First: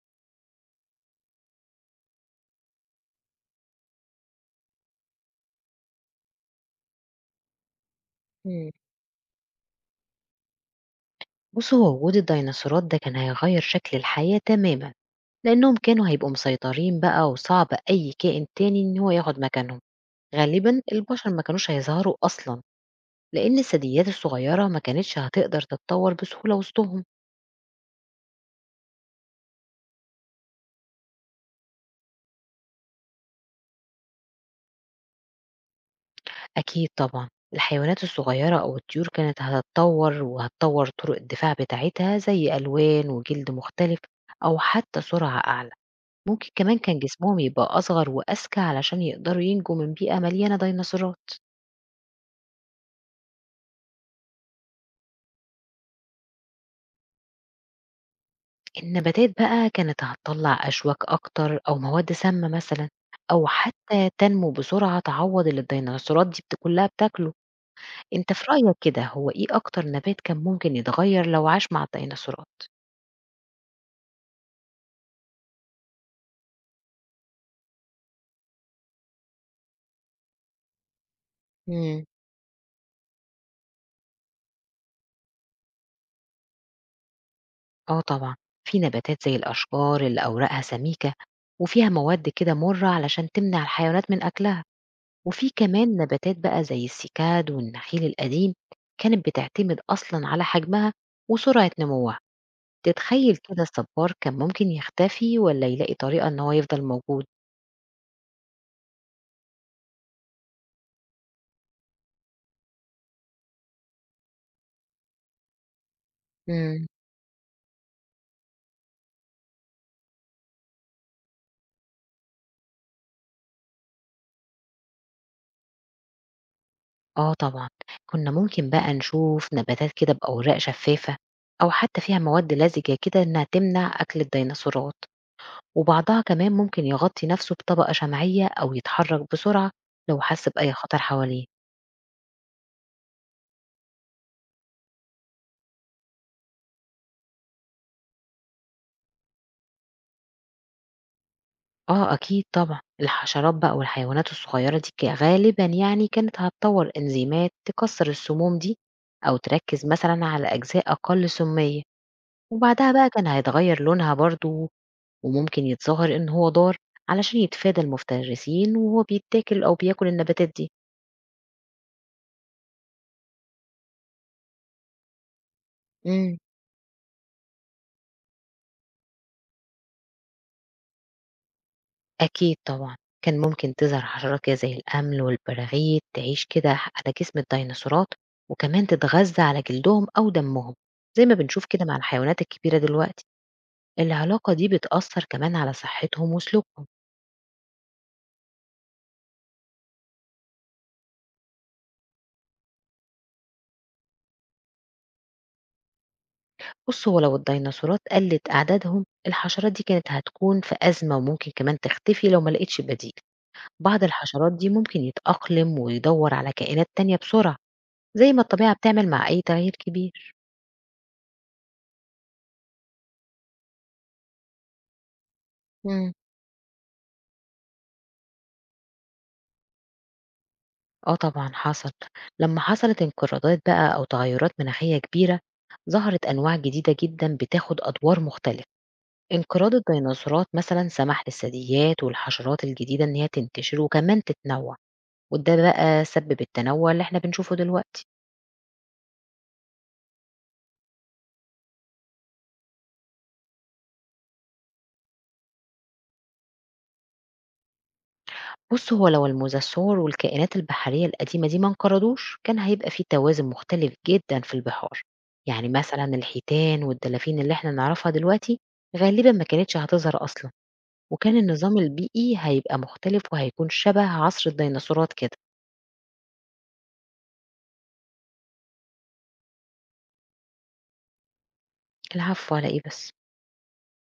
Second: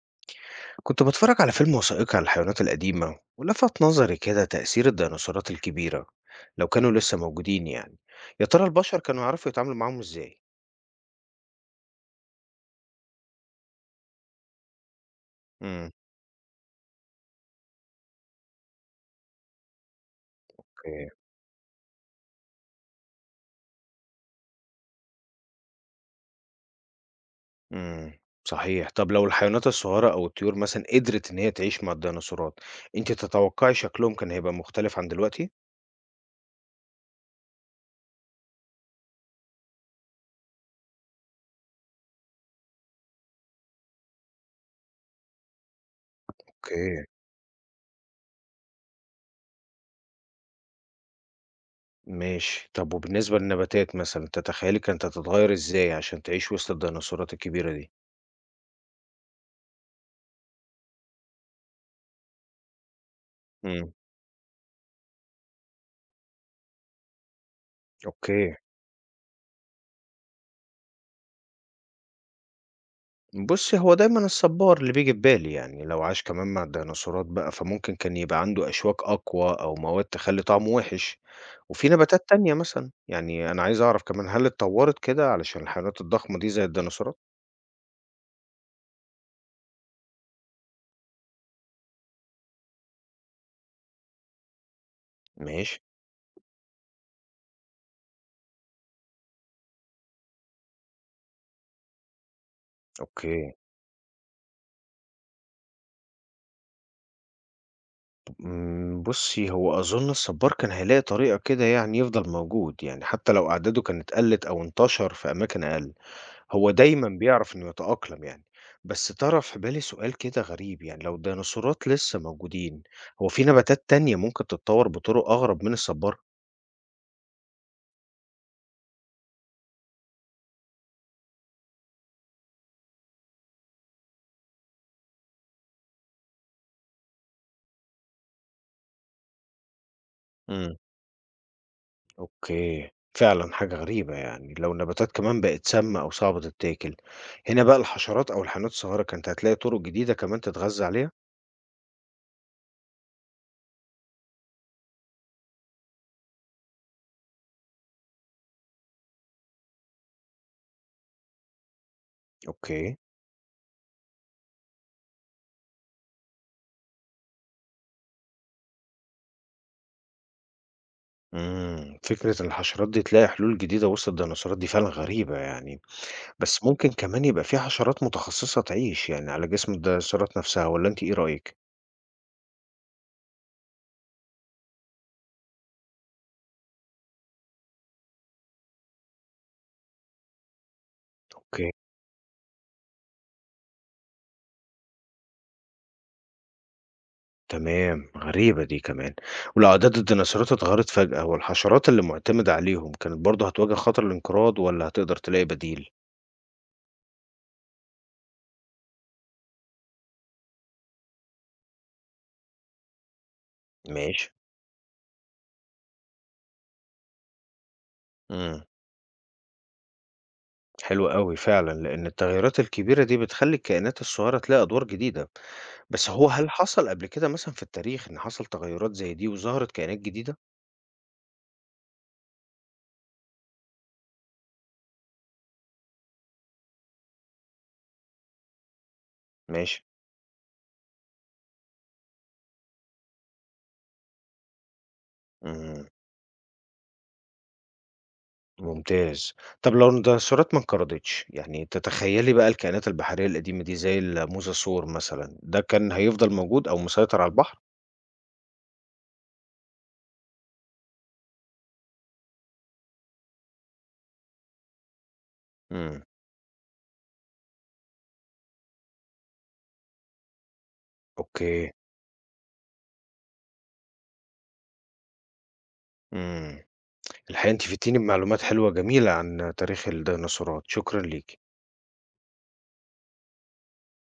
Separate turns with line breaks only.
كنت بتفرج على فيلم وثائقي عن الحيوانات القديمة ولفت نظري كده تأثير الديناصورات الكبيرة لو كانوا لسه موجودين يعني، يا ترى
إمم.
البشر كانوا يعرفوا يتعاملوا معاهم ازاي؟
بُص، هو وجود الديناصورات ده كان هيغيّر شكل الحياة تمامًا، لإنّهم
امم
كانوا هيبقوا مسيطرين بقى وصعب أي كائن تاني إن هو ياخُد مكانهم، غالبًا
اوكي
البشر ما كانوش هيظهروا أصلًا، لإن الثدييات الصغيّرة ما كانتش هتقدر تتطوّر بسهولة وسطهم.
امم صحيح، طب لو الحيوانات الصغيرة أو الطيور مثلا قدرت إن هي تعيش مع الديناصورات، أنت تتوقعي شكلهم كان هيبقى مختلف عن دلوقتي؟
أكيد طبعًا، الحيوانات الصغيّرة أو الطيور كانت هتتطوّر وهتطوّر طُرق الدفاع بتاعتها زي ألوان وجلد مختلف أو حتى سرعة أعلى. ممكن كمان كان
اوكي،
جسمهم يبقى أصغر وأذكى علشان يقدروا ينجوا من بيئة مليانة ديناصورات.
ماشي، طب وبالنسبة للنباتات مثلا تتخيلي كانت هتتغير ازاي عشان تعيش وسط الديناصورات الكبيرة دي؟
النباتات بقى كانت هتطلّع أشواك أكتر أو مواد سامة مثلًا، أو
امم
حتى تنمو بسرعة تعوّض اللي الديناصورات دي كلّها بتاكله، أنت في
اوكي،
رأيك كده هو إيه أكتر نبات كان ممكن يتغيّر لو عاش مع الديناصورات؟
بُصّي، هو دايمًا الصبّار اللي بييجي في بالي، يعني لو عاش كمان مع الديناصورات بقى، فممكن كان يبقى عنده أشواك أقوى أو مواد تخلّي طعمه وِحِش، وفي
إمم.
نباتات تانية مثلًا، يعني أنا عايز أعرف كمان هل اتطوّرت كده علشان الحيوانات الضخمة دي زي الديناصورات؟
آه طبعًا، في نباتات زي الأشجار اللي أوراقها سميكة وفيها مواد كده مُرّة علشان تمنع الحيوانات من أكلها، وفي
ماشي،
كمان نباتات بقى زي السيكاد والنخيل القديم كانت بتعتمد أصلًا على حجمها وسرعة نموها. تتخيّل
أوكي.
كده الصبّار كان ممكن يختفي والّا يلاقي طريقة إن هو يفضل موجود؟
إمم، بُصّي، هو أظُن الصبّار كان هيلاقي طريقة كده يعني يفضل موجود، يعني حتى لو أعداده كانت قَلِّت أو انتشر في أماكن أقل. هو
إمم.
دايمًا بيعرف إنه يتأقلم يعني، بس طرَى في بالي سؤال كده غريب، يعني لو الديناصورات لسه موجودين، هو في نباتات تانية ممكن تتطوّر بطُرق أغرب من الصبّارة؟
آه طبعًا، كُنّا ممكن بقى نشوف نباتات كده بأوراق شفّافة أو حتّى فيها مواد لزجة كده إنّها تمنع أكل الديناصورات، وبعضها كمان ممكن يغطي نَفْسه بطبقة شمعية أو يتحرّك بسرعة لو حَس بأي
امم.
خطر حواليه.
أوكي، فعلًا حاجة غريبة يعني، لو النباتات كمان بقت سامّة أو صعبة تتاكل، هنا بقى الحشرات أو الحيوانات الصغيرة كانت هتلاقي طُرق جديدة كمان تتغذى عليها؟
آه أكيد طبعًا، الحشرات بقى والحيوانات الصغيّرة دي غالبًا يعني كانت هتطوّر إنزيمات تكسّر السموم دي أو تركّز مثلًا على أجزاء أقل سُمّية. وبعدها
أوكي،
بقى كان هيتغيّر لونها برضه، وممكن يتظاهر إن هو دار علشان يتفادى المفترسين وهو بيتّاكل أو بياكل النباتات دي.
فكرة إن الحشرات دي تلاقي حلول جديدة وسط الديناصورات دي فعلًا غريبة يعني.
إمم.
بس ممكن كمان يبقى في حشرات متخصصة تعيش يعني على جسم الديناصورات نفسها والّا أنتِ إيه رأيك؟
أكيد طبعًا، كان ممكن تظهر حشرات كده زي الأمل والبراغيث تعيش كده على جسم الديناصورات، وكمان تتغذى على جلدهم أو دمهم، زي ما بنشوف
أوكي،
كده مع الحيوانات الكبيرة دلوقتي. العلاقة دي بتأثّر كمان على صحتهم وسلوكهم.
تمام، غريبة دي كمان، ولو أعداد الديناصورات اتغيرت فجأة والحشرات اللي مُعتمدة عليهم كانت برضه هتواجه خطر الانقراض والّا هتقدر تلاقي بديل؟
بُص، هو لو الديناصورات قلّت أعدادهم، الحشرات دي كانت هتكون في أزمة وممكن كمان تختفي لو ما لقيتش بديل. بعض
ماشي،
الحشرات دي ممكن يتأقلم ويدور على كائنات تانية بسرعة زي ما
إمم،
الطبيعة بتعمل مع أي تغيير كبير.
حلو أوي فعلًا، لإن التغيرات الكبيرة دي بتخلّي الكائنات الصغيرة تلاقي أدوار جديدة، بس
مم.
هو هل حصل قبل كده مثلًا في التاريخ إن حصل تغيرات زي دي وظهرت كائنات جديدة؟
آه طبعا حصل لما حصلت انقراضات بقى أو تغيرات مناخية كبيرة، ظهرت أنواع جديدة جدا بتاخد أدوار مختلفة. انقراض
ماشي،
الديناصورات مثلا سمح للثدييات والحشرات الجديدة إن هي تنتشر وكمان تتنوع، وده
إمم.
بقى سبب التنوع اللي احنا بنشوفه دلوقتي.
ممتاز. طب لو الديناصورات ما انقرضتش، يعني تتخيلي بقى الكائنات البحرية القديمة دي زي الموساسور مثلًا، ده كان هيفضل موجود أو مسيطر على البحر؟
بُص، هو لو الموساسور والكائنات البحرية القديمة دي ما انقرضوش، كان هيبقى في توازن مختلف جدًا في البحار، يعني
إمم،
مثلًا الحيتان والدلافين اللي إحنا نعرفها دلوقتي غالبًا ما كانتش هتظهر أصلًا، وكان
أوكي،
النظام البيئي هيبقى مختلف وهيكون شبه عصر الديناصورات كده.
إمم. الحقيقة أنتِ فدتيني بمعلومات حلوة جميلة عن تاريخ الديناصورات، شكرًا ليكِ.
العفو على إيه بس.